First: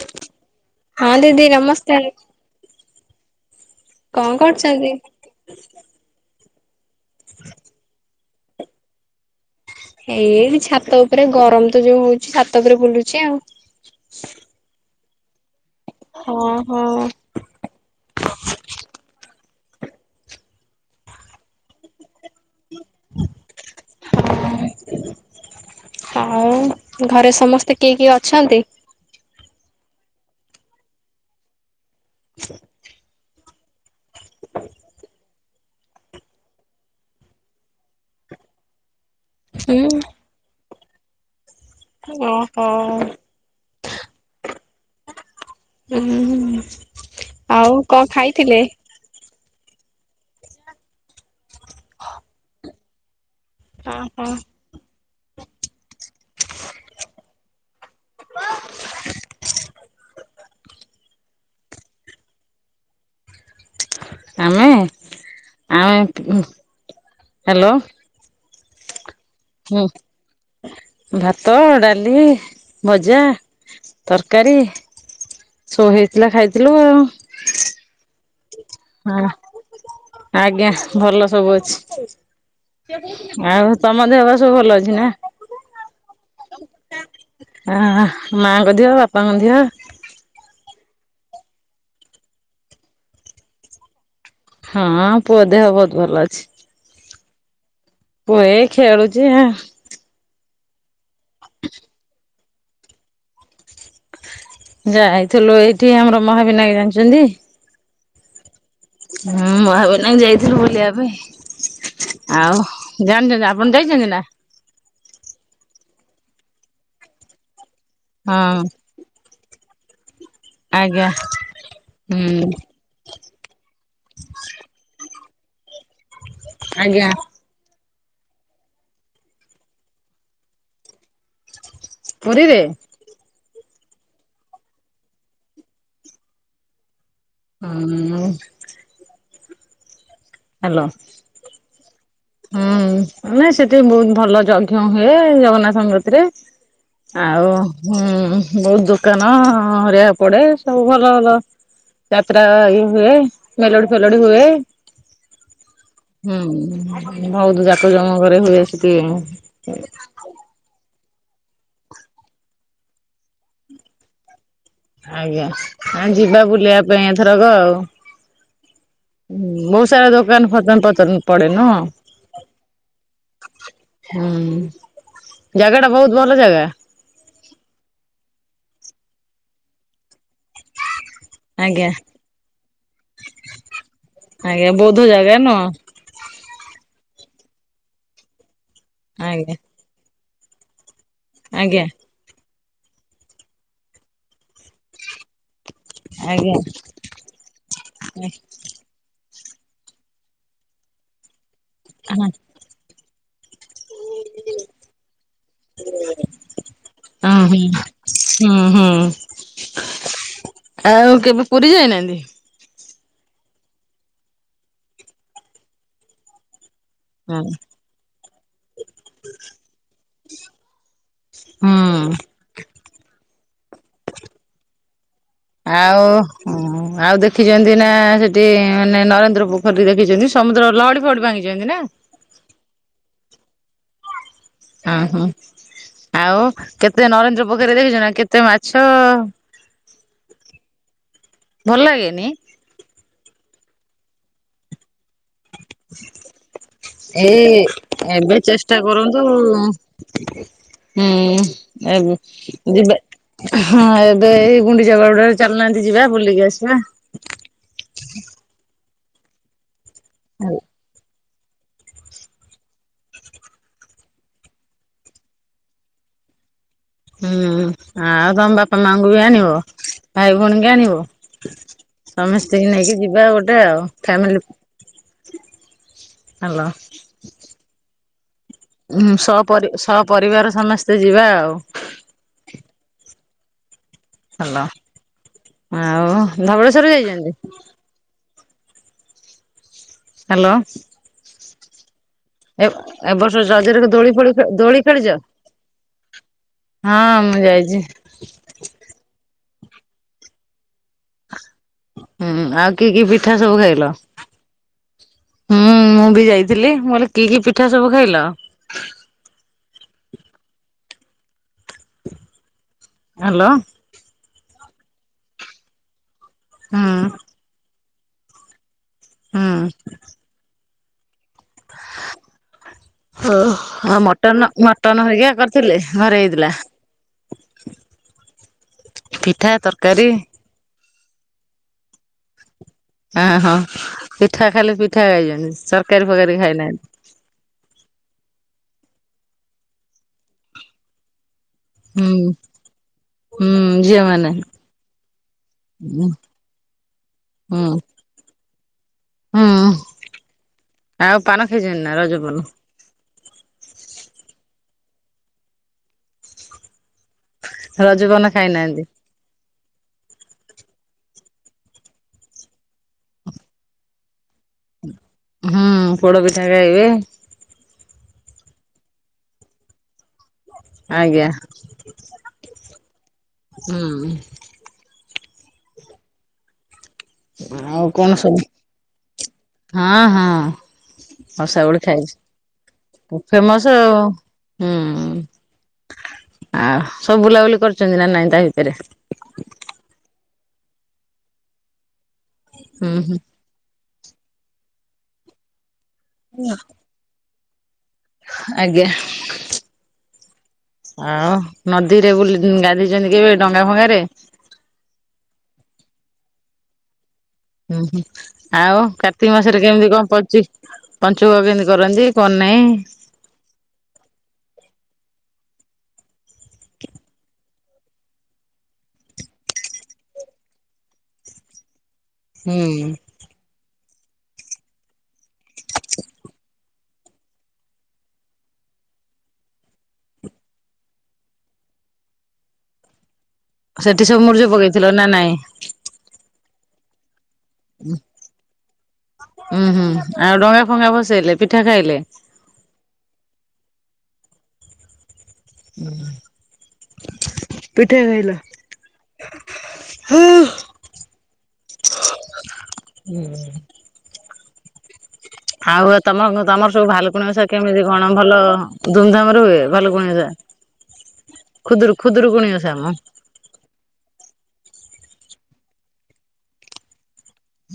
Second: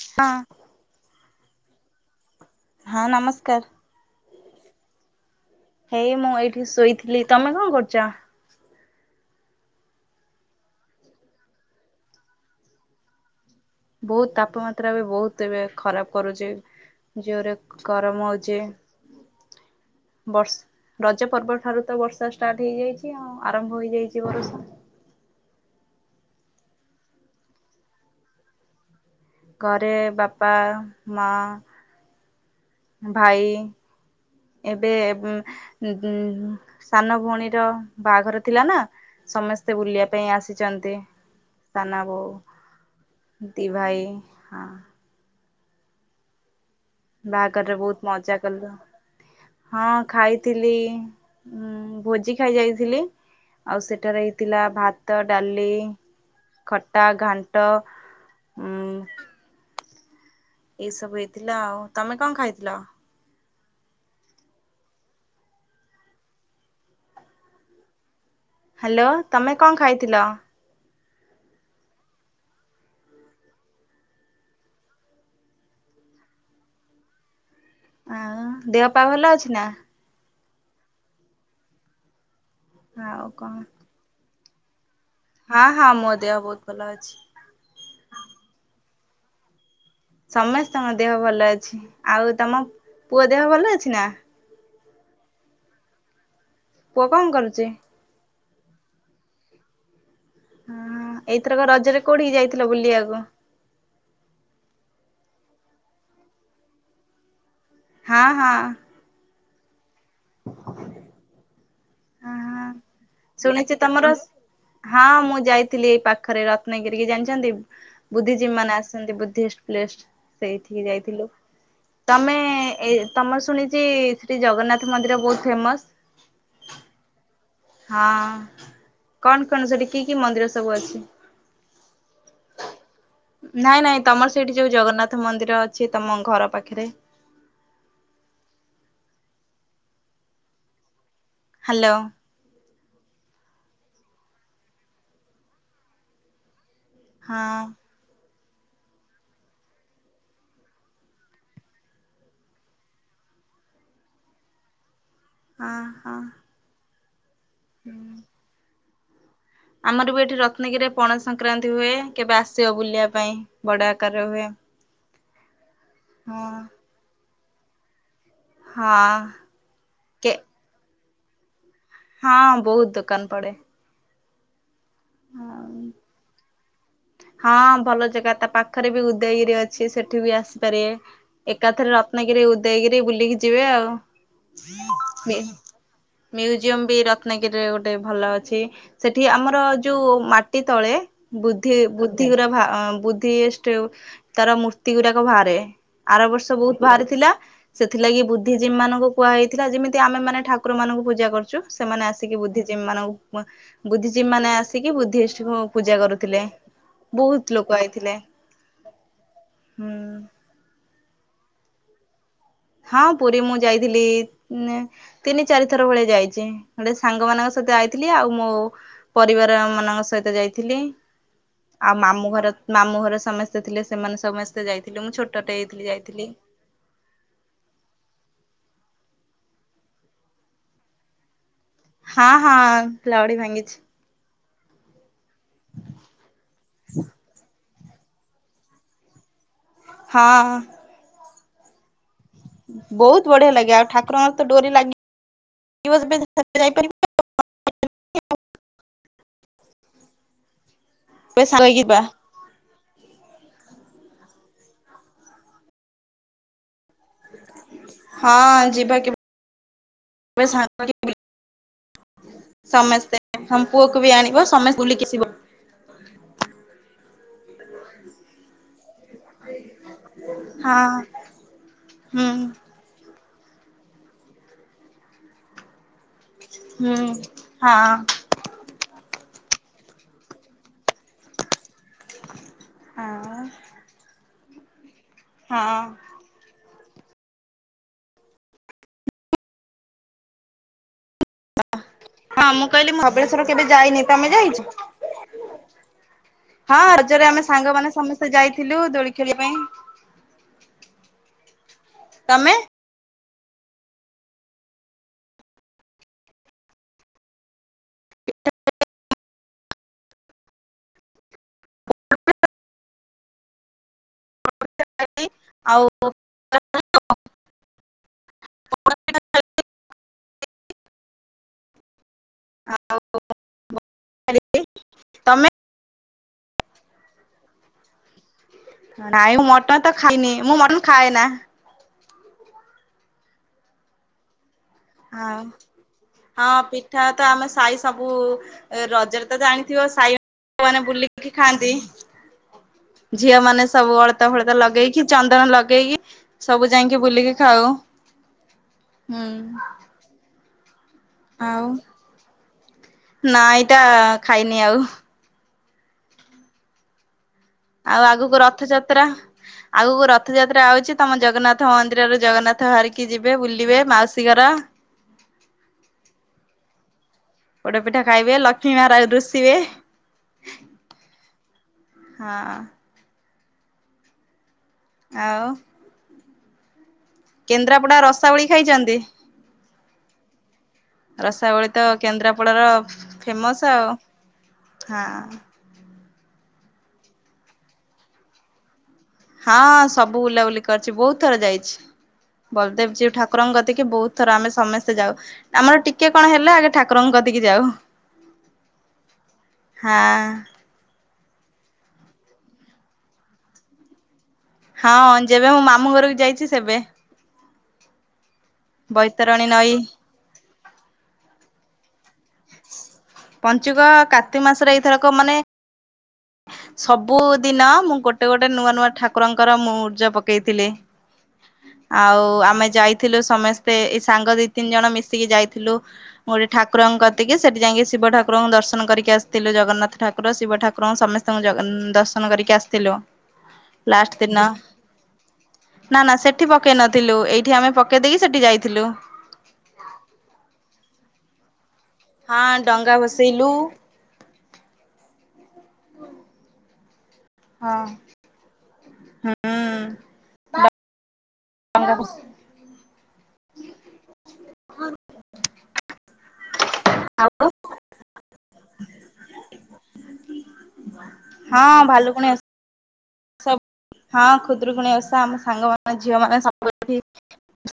ହଁ। ହଁ ଦିଦି ନମସକ୍କାର। ହଁ ନମସ୍କାର। କଣ କରୁଛନ୍ତି? ଏଇ ମୁଁ ଏଇଠି ଶୋଇଥିଲି। ତମେ କଣ କରୁଛ? ଏଇ ଛାତ ଉପରେ ଗରମ ତ ଯୋଉ ହଉଛି ଛାତ ଉପରେ ବୁଲୁଛି ଆଉ। ବହୁତ ତାପମାତ୍ରା ବି ବହୁତ ଏବେ ଖରାପ କରୁଛି ଓହୋ ଜୋର୍ ଗରମ ହଉଚେ ବର୍ଷ ରଜ ପର୍ବ ଠାରୁ ତ ବର୍ଷା ଷ୍ଟାର୍ଟ ହେଇଯାଇଚି ଆଉ ଆରମ୍ଭ ହେଇଯାଇଛି ବର୍ଷା। ଆଉ ଘରେ ସମସ୍ତେ କିଏ କିଏ ଅଛନ୍ତି? ଘରେ ବାପା ମା ଆଛା। ଭାଇ ଏବେ ଉଁ ସାନ ଭଉଣୀର ବାହାଘର ଥିଲା ନା ସମସ୍ତେ ହୁଁ ବୁଲିବା ପାଇଁ ଆସି ଅଛନ୍ତି ସାନ ଓହୋ ବୋଉ ଦି ଭାଇ ହୁଁ ହୁଁ। ବାହାଘରରେ ବହୁତ ମଜା କଲୁ। ହଁ ଖାଇଥିଲି ଭୋଜି ଖାଇ ଯାଇଥିଲି। ଆଉ ସେଠାରେ ଓହୋ। ହେଇଥିଲା ଭାତ ଭାତ ଡାଲି ଖଟା ଘାଣ୍ଟ ଉଁ ଏଇ ସବୁ ହେଇଥିଲା ଆଉ ତମେ କଅଁ ଖାଇଥିଲ? ଆମେ ଆମେ ହ୍ୟାଲୋ। ହ୍ୟାଲୋ ତମେ କି ଅଁ ହୁଁ ଖାଇଥିଲ? ଭାତ ଡାଲି ଭଜା ତରକାରୀ ସୋ ହେଇଥିଲା ଖାଇଥିଲୁ ଆଉ। ଆଉ ଦେହ ପା ଭଲ ଅଛି ନା? ଆଜ୍ଞା ଭଲ ସବୁ ଅଛି ଆଉ ତମ ଦେେହବା ସବୁ ଭଲ ଅଛି ନା ହଁ ହଁ ମୋ ଦେହ ବହୁତ ଭଲ ଅଛି। ଆ ମାଙ୍କ ଦିହ ବାପାଙ୍କ ଦିଦ। ସମସ୍ତଙ୍କ ଦେହ ଭଲ ଅଛି ଆଉ ତମ ପୁଅ ଦେହ ଭଲଅଛି ନା? ହଁ ପୁଅ ଦେହ ବହୁତ ଭଲ ଅଛି। ପୁଅ କଅଁ କରୁଚି। ପୁ ଏ ଖେଳୁଚି ଆଁ। ହଁ ଏଇଥରକ ରଜରେ କୋଉଠିିକି ଯାଇଥିଲ ବୁଲିବାକୁ? ଯାଇଥିଲୁ ଏଇଠି ଆମର ମହାବିନାୟକ ଜାଣିବନ୍ତି। ହଁ ହଁ। ହୁଁ ମହାବିନାକ ଯାଇଥିଲୁ ବୁଲିବା ପାଇଁ ଆଉ ହଁ ଜାଣିଛନ୍ତି ଆପଣ ଶୁଣିଛି ତମର ଯାଇଛନ୍ତି ନା? ହଁ ମୁଁ ଯାଇଥିଲି ଏଇ ପାଖରେ ରତ୍ନଗିରି କି ଜାକିଛନ୍ତି। ବୁଦ୍ଧିଜୀ ହଁ ମାନେ ଆସିଚନ୍ତି ବୁଦ୍ଧି ପ୍ଳେଷ୍ଟ ସେଇଠିକି ଆଜ୍ଞା ଯାଇଥିଲୁ ତମେ ହୁଁ ଏ ତମର ଶୁଣିଛି ଶ୍ରୀ ଜଗନ୍ନାଥ ମନ୍ଦିର ବହୁତ ଫେମସ ଆଜ୍ଞା। ହଁ କଣ କଣ ସେଠି କି କି ମନ୍ଦିର ସବୁ ଅଛି? ପୁରୀରେ। ନାଇଁ ନାଇଁ ତମର ସେଇଠି ଯଉ ଜଗନ୍ନାଥ ମନ୍ଦିର ଅଛି ତମ ଘର ପାଖରେ। ଆଉଁ। ହାଲ।। ହାଲ।। ହୁଁ ମାନେ ସେଠି ବହୁତ ଭଲ ଯଜ୍ଞ ହୁଏ ଜଗନ୍ନାଥ‌ଙ୍କ କତିରେ। ହଁ ଆଉହୁଁ ବହୁତ ଦୋକାନ ହେରୀକା ପଡେ ସବୁ ଭଲ ଭଲ। ଯାତ୍ରା ଇଏ ହୁଏ ମେଲୋଡି ଫେଲୋଡି ହୁଏ। ହଁ ହଁ। ହୁଁ ବହୁତୁ ଜାକ ଜମକରେ ହୁଏ ସେଠି। ଆମର ବି ଏଠି ରତ୍ନଗିରିରେ ପଣା ସଂକ୍ରାନ୍ତି ହୁଏ କେବେ ଆସିବ ବୁଲିବା ପାଇଁ ବଡ ଆକାରରେ ହୁଏ। ଆଜ୍ଞା, ଆ ଯିବା ହଁ ବୁଲିବା ପାଇଁ ଏଥରକ ଆଉ। ହଁ। ହୁଁ ବହୁତ ସାରା କେ ଦୋକାନ ଫତନ ପତନ ପଡେ ନୁହଁ? ହଁ ବହୁତ ଦୋକାନ ପଡେ। ହୁଁ ଜାଗା ଟା ବହୁତ ଭଲ ଜାଗା। ହଁ ଭଲ ଜାଗା ତା ପାଖରେ ବି ଉଦୟଗିରି ଅଛି ସେଠି ବି ଆସିପାରିବେ। ଏକାଥରେ ଆଜ୍ଞା ରତ୍ନଗିରି ଉଦୟଗିରି ବୁଲିକି ଯିବେ ଆଉ। ଆଜ୍ଞା ବୌଦ୍ଧ ଜାଗା ନୁହଁ ମ୍ୟୁଜିୟମ ବି ରତ୍ନଗିରିରେ ଗୋଟେ ଭଲ ଅଛି, ସେଠି ଆଜ୍ଞା ଆମର ଯୋଉ ମାଟି ତଳେ ବୁଦ୍ଧି ଆଜ୍ଞା ବୁ ବୁଦ୍ଧି ଗୁରା ବୁଦ୍ଧିଇଷ୍ଟି ତାର ମୂର୍ତ୍ତି ଗୁରାକ ଭାରେ। ଆର ଆଜ୍ଞା। ବର୍ଷ ହୁଁ ବହୁତ ବାହାରି ଥିଲା, ସେଥିଲାଗି ବୁଦ୍ଧି ଜିମାନଙ୍କୁ କୁହାହେଇଥିଲା ଯେମିତି ଆମେ ମାନେ ଠାକୁରମାନଙ୍କୁ ପୂଜା କରୁଚୁ ସେମାନେ ଆସିକି ବୁଦ୍ଧିଜୀବୀ ମାନଙ୍କୁ ବୁଦ୍ଧିଜୀବୀ ମାନେ ଆସିକି ବୁଦ୍ଧିଇଷ୍ଟି ଙ୍କୁ ପୂଜା କରୁଥିଲେ। ହଁ ବହୁତ ଲୋକ ଆଇଥିଲେ ହୁଁ ହୁଁ। ହୁଁ। ଆଉ କେବେ ପୁରୀ ଯାଇନାହାନ୍ତି? ହଁ ପୁରୀ ମୁଁ ଯାଇଥିଲି ତିନି ଚାରି ଥର ଭଳିଆ ଯାଇଚି। ସାଙ୍ଗ ହଁ। ମାନଙ୍କ ସହିତ ଆଇଥିଲି ଆଉ ମୋ ପରିବାର ମାନଙ୍କ ସହିତ ଯାଇଥିଲି। ହୁଁ। ମାମୁ ଘର ମାମୁଁ ଘର ସମସ୍ତେ ଥିଲେ ସେମାନେ ସମସ୍ତେ ଯାଇଥିଲେ ମୁଁ ଛୋ ଆଉ। [inaudible] ଆଉ ଦେଖିଛନ୍ତି ନା ସେଠି ମାନେ ନରେନ୍ଦ୍ର ପୋଖରୀ ଦେଖିଛନ୍ତି ସମୁଦ୍ର ଲହଡି ଫହଡି ଭାଙ୍ଗିଛନ୍ତି ନା? ହଁ ହଁ ଲହଡ଼ି ଭାଙ୍ଗିଚି। ଅ ହୋ ଆଉ କେତେ ନରେନ୍ଦ୍ର ପୋଖରୀ ରେ ଦେଖିଚ ନା କେତେ ମାଛ? ହଁ। ଭଲ ଲାଗେନି? ବହୁତ ବଢିଆ ଲାଗେ ଆଉ ଠାକୁରଙ୍କର ତ ଡୋରି ଲାଗିବ ଯେବେ ସେବେ ଯାଇପାରିବେ। ଏ ଏବେ ଚେଷ୍ଟା କରନ୍ତୁ। କେବେ ହୁଁ ସାଙ୍ଗ ହେଇକି ଯିବା ଏ ଯିବା ହଁ ଏବେ ଏଇ ଗୁଣ୍ଡିଚା ବାହୁଡା ରେ ଚାଲୁ ନାହାନ୍ତି ଯିବା ବୁଲିକି ଆସିବା। ହଁ ଯିବା କେ [unintelligible] ସମସ୍ତେ ତମ୍ ପୁଅକୁ ବି ଆଣିବ ସମେ ବୁଲିକି ଆସିବ। ହୁଁ, ଆଉ ତମ ବାପା ମାଙ୍କୁ ବି ଆଣିବ ଭାଇ ଭଉଣୀ କି ଆଣିବ। ହଁ ହୁଁ ସମିସ୍ତିଙ୍କି ନେଇକି ଯିବା ଗୋଟେ ଆଉ ଫ୍ୟାମିଲି ହାଲୋ ହୁଁ ହଁ। ହୁଁ ସପ ସ ପରରିବାର ସମସ୍ତେ ଯିବା ଆଉ। ହଁ। ହାଲ ହଁ ଆଉ ଧବଳେଶ୍ଵର ଯାଇଛନ୍ତି? ହାଲୋ। ହଁ ମୁଁ କହିଲି ଏ ବର୍ଷ ଧବଳେଶ୍ଵର କେବେ ରଜରେ ଯାଇନି ଦୋଳି ତମେ ଫୋଳି ଯାଇଚ? ଦୋଳି ଖେଳିଛ? ହଁ ରଜରେ ମୁଁ ଆମେ ଯାଇଛି। ସାଙ୍ଗମାନେ ସମସ୍ତେ ଯାଇଥିଲୁ ଦୋଳି ଖେଳିବା ପାଇଁ। ହୁଁ ତମେ? ଆଉ କି କି ପିଠା ସବୁ ଖାଇଲ? ହୁଁ ମୁଁ ବି ଯାଇଥିଲି ମୁଁ କହିଲି କି କି ପିଠା ସବୁ ଖାଇଲ? ହାଲୋ। ଆଉ ହୁଁ ଉଁ। ହୁଁ ଉଁ। ଓଉ ମଟନ ମଟନ ହେରିକା ତମେ କରିଥିଲେ ଘରେ ହେଇଥିଲା। ନାଇଁ ମୁଁ ପିଠା ମଟନ ତ ତରକାରୀ ଖାଇନି ମୁଁ ମନ କୁ ଖାଏନା। ଆ ହଁ ପିଠା ଖାଇଲେ ପିଠା ହଁ। ଖାଇଛନ୍ତି ତରକାରୀ ଫରକାରୀ ହଁ ଖାଇନାହାନ୍ତି? ପିଠା ତ ଆମେ ସାହି ସବୁ ରଜରେ ତ ଜାଣିଥିବ ସାଇମାନେ ବୁଲିକିରି କି ଖାଆନ୍ତି। ହୁଁ ଉଁ। ଝିଅ ମାନେ ସବୁ ଅଳତା ଫଳତା ଲଗେଇକି ଚନ୍ଦନ ଲଗେଇକି ସବୁ ଯାଇକି ବୁଲିକି ଖାଉ ହୁଁ। ହୁଁ। ହୁଁ ଆଉ ପାନ ଖାଇଛନ୍ତି ନା ରଜ ପାନ? ନା ଏଇଟା ଖାଇନି ଆଉ। ଆଉ ରଜପାନ ଆଗକୁ ଖାଇନାହାନ୍ତି? ରଥଯାତ୍ରା। ଆଗକୁ ରଥଯାତ୍ରା ଆଉଛି ତମ ଜଗନ୍ନାଥ ମନ୍ଦିରରେ ଜଗନ୍ନାଥ ଧରିକି ଯିବେ ବୁଲିବେ ମାଉସୀ ଘର ହୁଁ ପୋଡ ପିଠା ଖାଇବେ ପୋଡ ପିଠା ଖାଇବେ ଲକ୍ଷ୍ମୀ ମହାରାଜ ଋଷିବେ ଆଜ୍ଞା ହଁ ହୁଁ। ଆଉ। ଆଉ କେନ୍ଦ୍ରାପଡା କଣ ସବୁ ରସାବଳି ଖାଇଛନ୍ତି ହଁ ହଁ। ତ ରସାବଳି କେନ୍ଦ୍ରାପଡାର ଖାଇଛି ଫେମସ ଆଉ ହୁଁ। ହଁ ଆ ସବୁ ବୁଲାବୁଲି କରୁଛନ୍ତି ନାଁ ନାଇଁ ତା ଭିତରେ? ହଁ ସବୁ ବୁଲାବୁଲି କରିଛି ବହୁତ ଥର ଯାଇଛି ହୁଁ ବଲଦେବ ଜୀଉ ଠାକୁ ହୁଁ ଠାକୁରଙ୍କ କତିକି ବହୁତ ଥର ଆମେ ସମସ୍ତେ ଯାଉ ଆମର ଟିକେ କଣ ହେଲା ଆଗେ ଠାକୁରଙ୍କ କତିକି ଯାଉ। ଆଜ୍ଞା। ହଁ ଆଉ ନଦୀରେ ବୁଲିକିନି ଗାଧୋଇଛନ୍ତି କେବେ ଡଙ୍ଗା ଫଙ୍ଗାରେ? ହଁ ଯେବେ ମୁଁ ମାମୁଁ ଘରକୁ ଯାଇଛି ସେବେ। ହୁଁ ହୁଁ ଆଉ କାର୍ତ୍ତିକ ବୈତରଣୀ ମାସରେ ନଈ କେମିତି କଣ ପଡଚି ପଞ୍ଚୁକ କେମିତି କରନ୍ତି? କନାଁଇ ପଞ୍ଚୁକ କାର୍ତ୍ତିକ ମାସରେ ଏଇଥରକ ମାନେ ସବୁଦିନ ମୁଁ ଗୋଟେ ଗୋଟେ ନୂଆ ନୂଆ ଠାକୁରଙ୍କର ମୁଁ ମୁରୁଜ ପକେଇଥିଲି। ଆଉ ଆମେ ହୁଁ। ଯାଇଥିଲୁ ସମେସ ମତେ ଏଇ ସାଙ୍ଗ ଦି ତିନି ଜଣ ମିଶିକି ଯାଇଥିଲୁ ଗୋଟେ ଠାକୁରଙ୍କ କତ ସେତିକି ସେଠି ଯାଇକି ଶିବ ଠାକୁରଙ୍କୁ ଦର୍ଶନ କରି ଆସିଥିଲୁ ଜଗନ୍ନାଥଠାକୁର ଶିବ ଠାକୁରଙ୍କୁ ସମସ୍ ପ୍ରଥମ ଜଗନ୍ ଦର୍ଶନ କରିକି ଆସିଥିଲୁ। ସେଠି ଲାଷ୍ଟ ସବୁ ଦିନ ମୁରୁଜ ପକେଇଥିଲ ନା ନାଇଁ? ନା ନା ସେଠି ପକେଇ ନଥିଲୁ ଏଇଠି ଆମେ ପକେଇ ଦେଇକି ସେଠି ଯାଇଥିଲୁ। ଉୁଁ ହୁଁ ଆଉ ଡଙ୍ଗା ଫଙ୍ଗା ବସେଇଲେ ପିଠା ଖାଇଲେ? ହଁ ଡଙ୍ଗା ଭସେଇଲୁ। ଉଁ ହୁଁ। ହଁ ପିଠା ଖାଇଲା ହୁଁ। ହୋ। [unintelligible] ଉଁ ହୁଁ। ଆଉ ତମ ତମର ସବୁ ଭାଲୁକୁୁଣି ଓସା ଆଉ କେମିତି କଣ ଭଲ ଧୁମଧାମ ରେ ହୁଏ। ଭାଲୁକୁୁଣି ଓଷା? ହଁ ଖୁଦରୁ ଭାଲୁକୁଣି ଖୁଦରୁକୁୁଣ ଓଷା ମ ସବୁ ହଁ ଖୁଦରୁକୁଣ ଓଷା ଆମ ସାଙ୍ଗମାନୋନ ଝିଅ ମାନେ ସବୁଠି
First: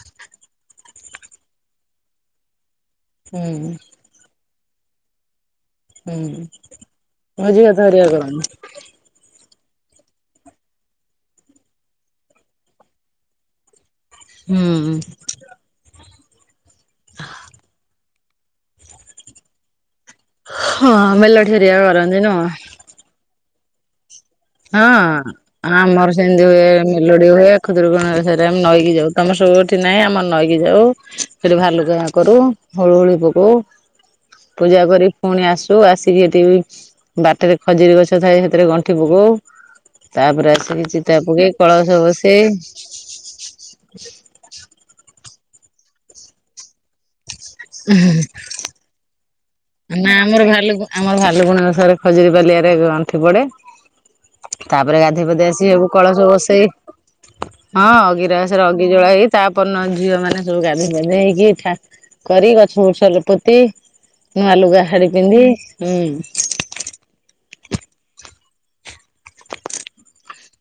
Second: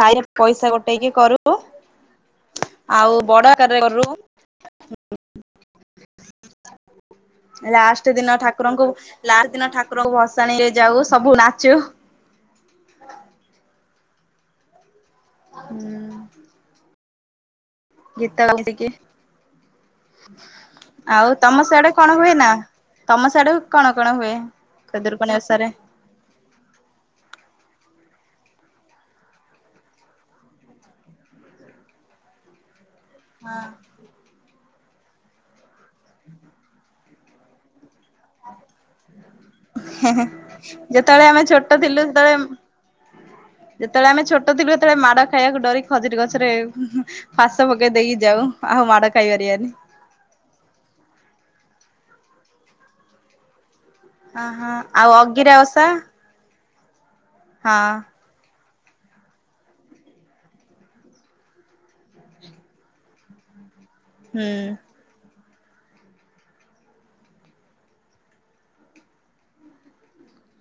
ସାଇ ପଇସା ଟେଇକି କରୁ ଆଉ ବଡ ହୁଁ ଆକାର ରେ କରୁ। ହୁଁ ଭୋଜି ଭାତ ହେରିକା ଲାଷ୍ଟ ଦିନ କରନ୍ତି। ଠାକୁରଙ୍କୁ ଲାଷ୍ଟ ଦିନ ଠାକୁର ଙ୍କ ଭସାଣି ରେ ଯାଉ ସବୁ ନାଚୁ। ହୁଁ। [unintelligible] [inaudible] ଗୀତ ଆଉ ମିଯିକି ହଁ ଆଉ ମେଲୋଡି ତମ ହେରିକା ସିଆଡେ କଣ କରନ୍ତି ହୁଏ ନୁହଁ ନା? ତମ ସିଆଡେ କଣ କଣ ହୁଏ? ହଁ ଖୁଦୁରୁକୁଣୀ ଓଷାରେ? ଆ ମର ସେମିତି ହୁଏ ମେଲୋଡି ହୁଏ। ଖୁଦୁରୁକୁଣୀ ଓଷା ଆମେ ନଈକି ଯାଉ ତମେ ସବୁଠି ନାହିଁ ଆମର ନଈକି ଯାଉ। ହେଠି ଭାଲୁକା କରୁ ହୁଳୁ ହୁଳୁ ପକଉ। ପୂଜା କରିକି ପୁଣି ଆସୁ ଆସିକି ଏଠି ବି ବାଟରେ ଖଜୁରୀ ଗଛ ଥାଏ ସେଥିରେ ଗଣ୍ଠି ପକଉ। ହେଁ ହେଁ ତାପରେ ଆସିକି ଚିତା ଯେତେବେଳେ ଆମେ ପକେଇ ଛୋଟ କଳସ ଥିଲୁ ସେତେବେଳେ ବସେଇ ଯେତେବେଳେ ଆମେ ଛୋଟ ଥିଲୁ ସେତେବେଳେ ମାଡ ଖାଇବାକୁ ଡରି ଖଜୁରୀ ଗଛରେ ଫାସ ପକେଇ ଦେଇକି ଯାଉ ଆଉ ମାଡ ଖାଇପାରିବନି। ନା ଆମର ଭାଲୁ ଆମର ଭାଲୁକୁଣି ଓଷା ରେ ଖଜୁରୀପାଲିଆରେ ଗଣ୍ଠି ପଡେ। ଅହ ତାପରେ ଆଉ ଗାଧୋଇ ପାଧେଇ ଅଗିରା ଆସି ସବୁ ଓଷା? କଳସବୁ ବସେଇ ହଁ ଅଗିରା ଥରେ ଅଗିଜଳ ହେଇ ତାପର ଦିନ ଝିଅ ମାନ ସବୁ ଗାଧୋଇଧ ପାଧେଇ ହେଇକି ଠା କରି ଗଛ ଫୁଛ ପୋତି ନୂଆ ହୁଁ ଲୁଗା ଶାଡି ପିନ୍ଧି ହୁଁ।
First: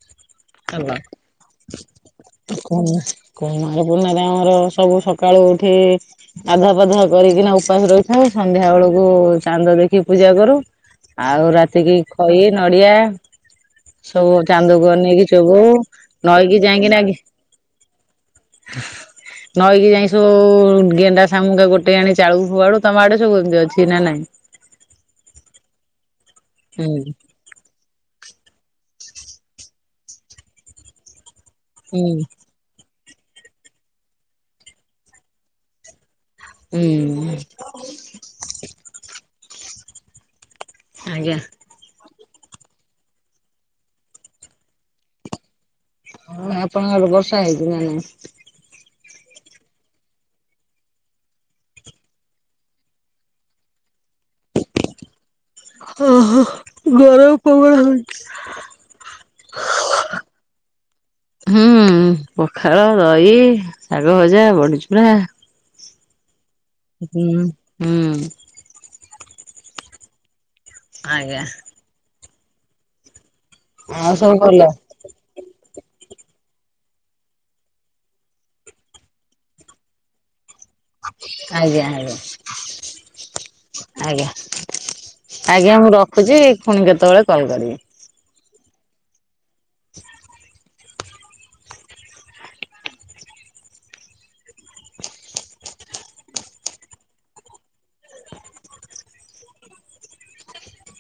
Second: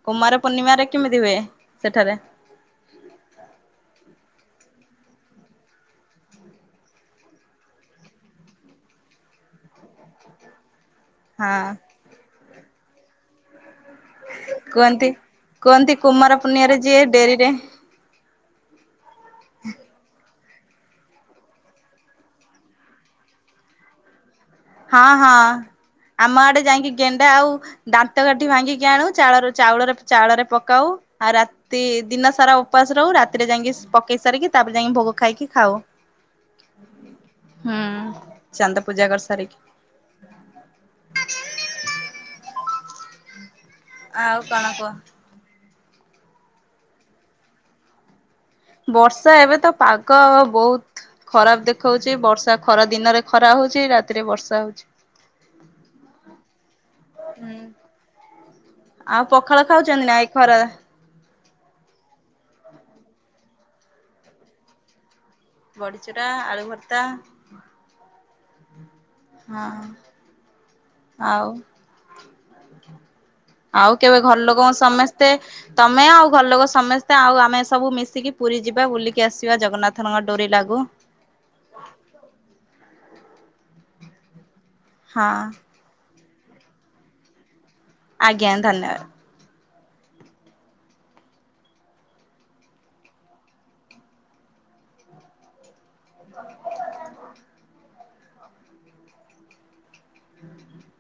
କୁମାର ପୂର୍ଣ୍ଣିମାରେ କେମିତି ହୁଏ ସେଠାରେ? କୁମା କୁମାର ପୂର୍ଣ୍ଣାମାରେ ଆମର ସବୁ ସକାଳୁ ଉଠି ଗାଧୁଆ ପାଧୁଆ କରିକିନା ଉପାସ ରହିଥାଉ ସନ୍ଧ୍ୟା ବେଳକୁ ଚାନ୍ଦ ଦେଖି ପୂଜା କରୁ। ଆଉ ହଁ ରାତିକି ଖଇ ନଡିଆ ସବୁ ଚାନ୍ଦକୁ କୁହନ୍ତି ଅନେଇକି ସବୁ କୁହନ୍ତି କୁମାର ନଈକି ପୂର୍ଣ୍ଣିମାରେ ଯାଇକି ଯିଏ ନା କି ଡେରିରେ ନଈକି ଯାଇ ସବୁ ଗେଣ୍ଡା ସାମୁକା ଗୋଟେଇ ଆଣି ଚାଳକୁ ଫୋପାଡୁ ତମ ଆଡେ ସବୁ ଏମିତି ଅଛି ନା ନାଇଁ? ହଁ ହଁ ଆମ ଆଡେ ଯାଇକି ହୁଁ। ଗେଣ୍ଡା ଆଉ ଦାନ୍ତ କାଠି ଭାଙ୍ଗିକି ଆଣୁ ଚାଳ ଚାଉଳରେ ଚାଉଳରେ ପକାଉ ଆଉ ରାତି ହୁଁ ଦିନ ସାରା ଉ ଉପାସ ରହୁ ରାତିରେ ଯାଇକି ପକେଇ ସାରିକି ତାପରେ ଯାଇକି ଭୋଗ ଖାଇକି ଖାଉ। ହୁଁ ହୁଁ ଚାନ୍ଦ ପୂଜା କରିସାରିକି। ଆଜ୍ଞା। ଆଉ କଣ କୁହ? ହଁ ଆପଣଙ୍କ ଆଡେ ବର୍ଷା ହେଇଛି ନା ନାଇଁ? ବର୍ଷା ଏବେ ତ ପାଗ ବହୁତ ଖରାପ ଦେଖଉଛି ବର୍ଷା ଖରା ଦିନରେ ଖରା ହଉଛି ରାତିରେ ବର୍ଷା ହଉଛି। ଓହୋ ଗରମ ହୁଁ ପବନ ହଉଛି। ଆଉ ପଖାଳ ଖାଉଛନ୍ତି ନା ଏ ଖରା ହୁଁ ପଖାଳ ଦହି ଶାଗ ଭଜା ବଡିଚୁୁରା। ବଡିଚୁରା ଆଳୁଭର୍ତ୍ତା ହୁଁ ହଁ। ଆଜ୍ଞା ଆଉ ଆଉ କେବେ ସବୁ ଘର ଭଲ ଲୋକଙ୍କୁ ସମସ୍ତେ ତମେ ଆଉ ଘର ଲୋକ ସମସ୍ତେ ଆଉ ଆମେ ସବୁ ମିଶିକି ପୁରୀ ଯିବା ବୁଲିକି ଆସିବା ଜଗନ୍ନାଥଙ୍କ ଡୋରି ଲାଗୁ। ଆଜ୍ଞା, ଆଜ୍ଞା, ଆଜ୍ଞା। ହଁ ଆଜ୍ଞା ମୁଁ ରଖୁଛି, ଫୁଣି କେତେବେଳେ କଲ୍ କରିବି। ଆଜ୍ଞା ଧନ୍ୟବାଦ। [inaudible] ହୁଁ [unintelligible]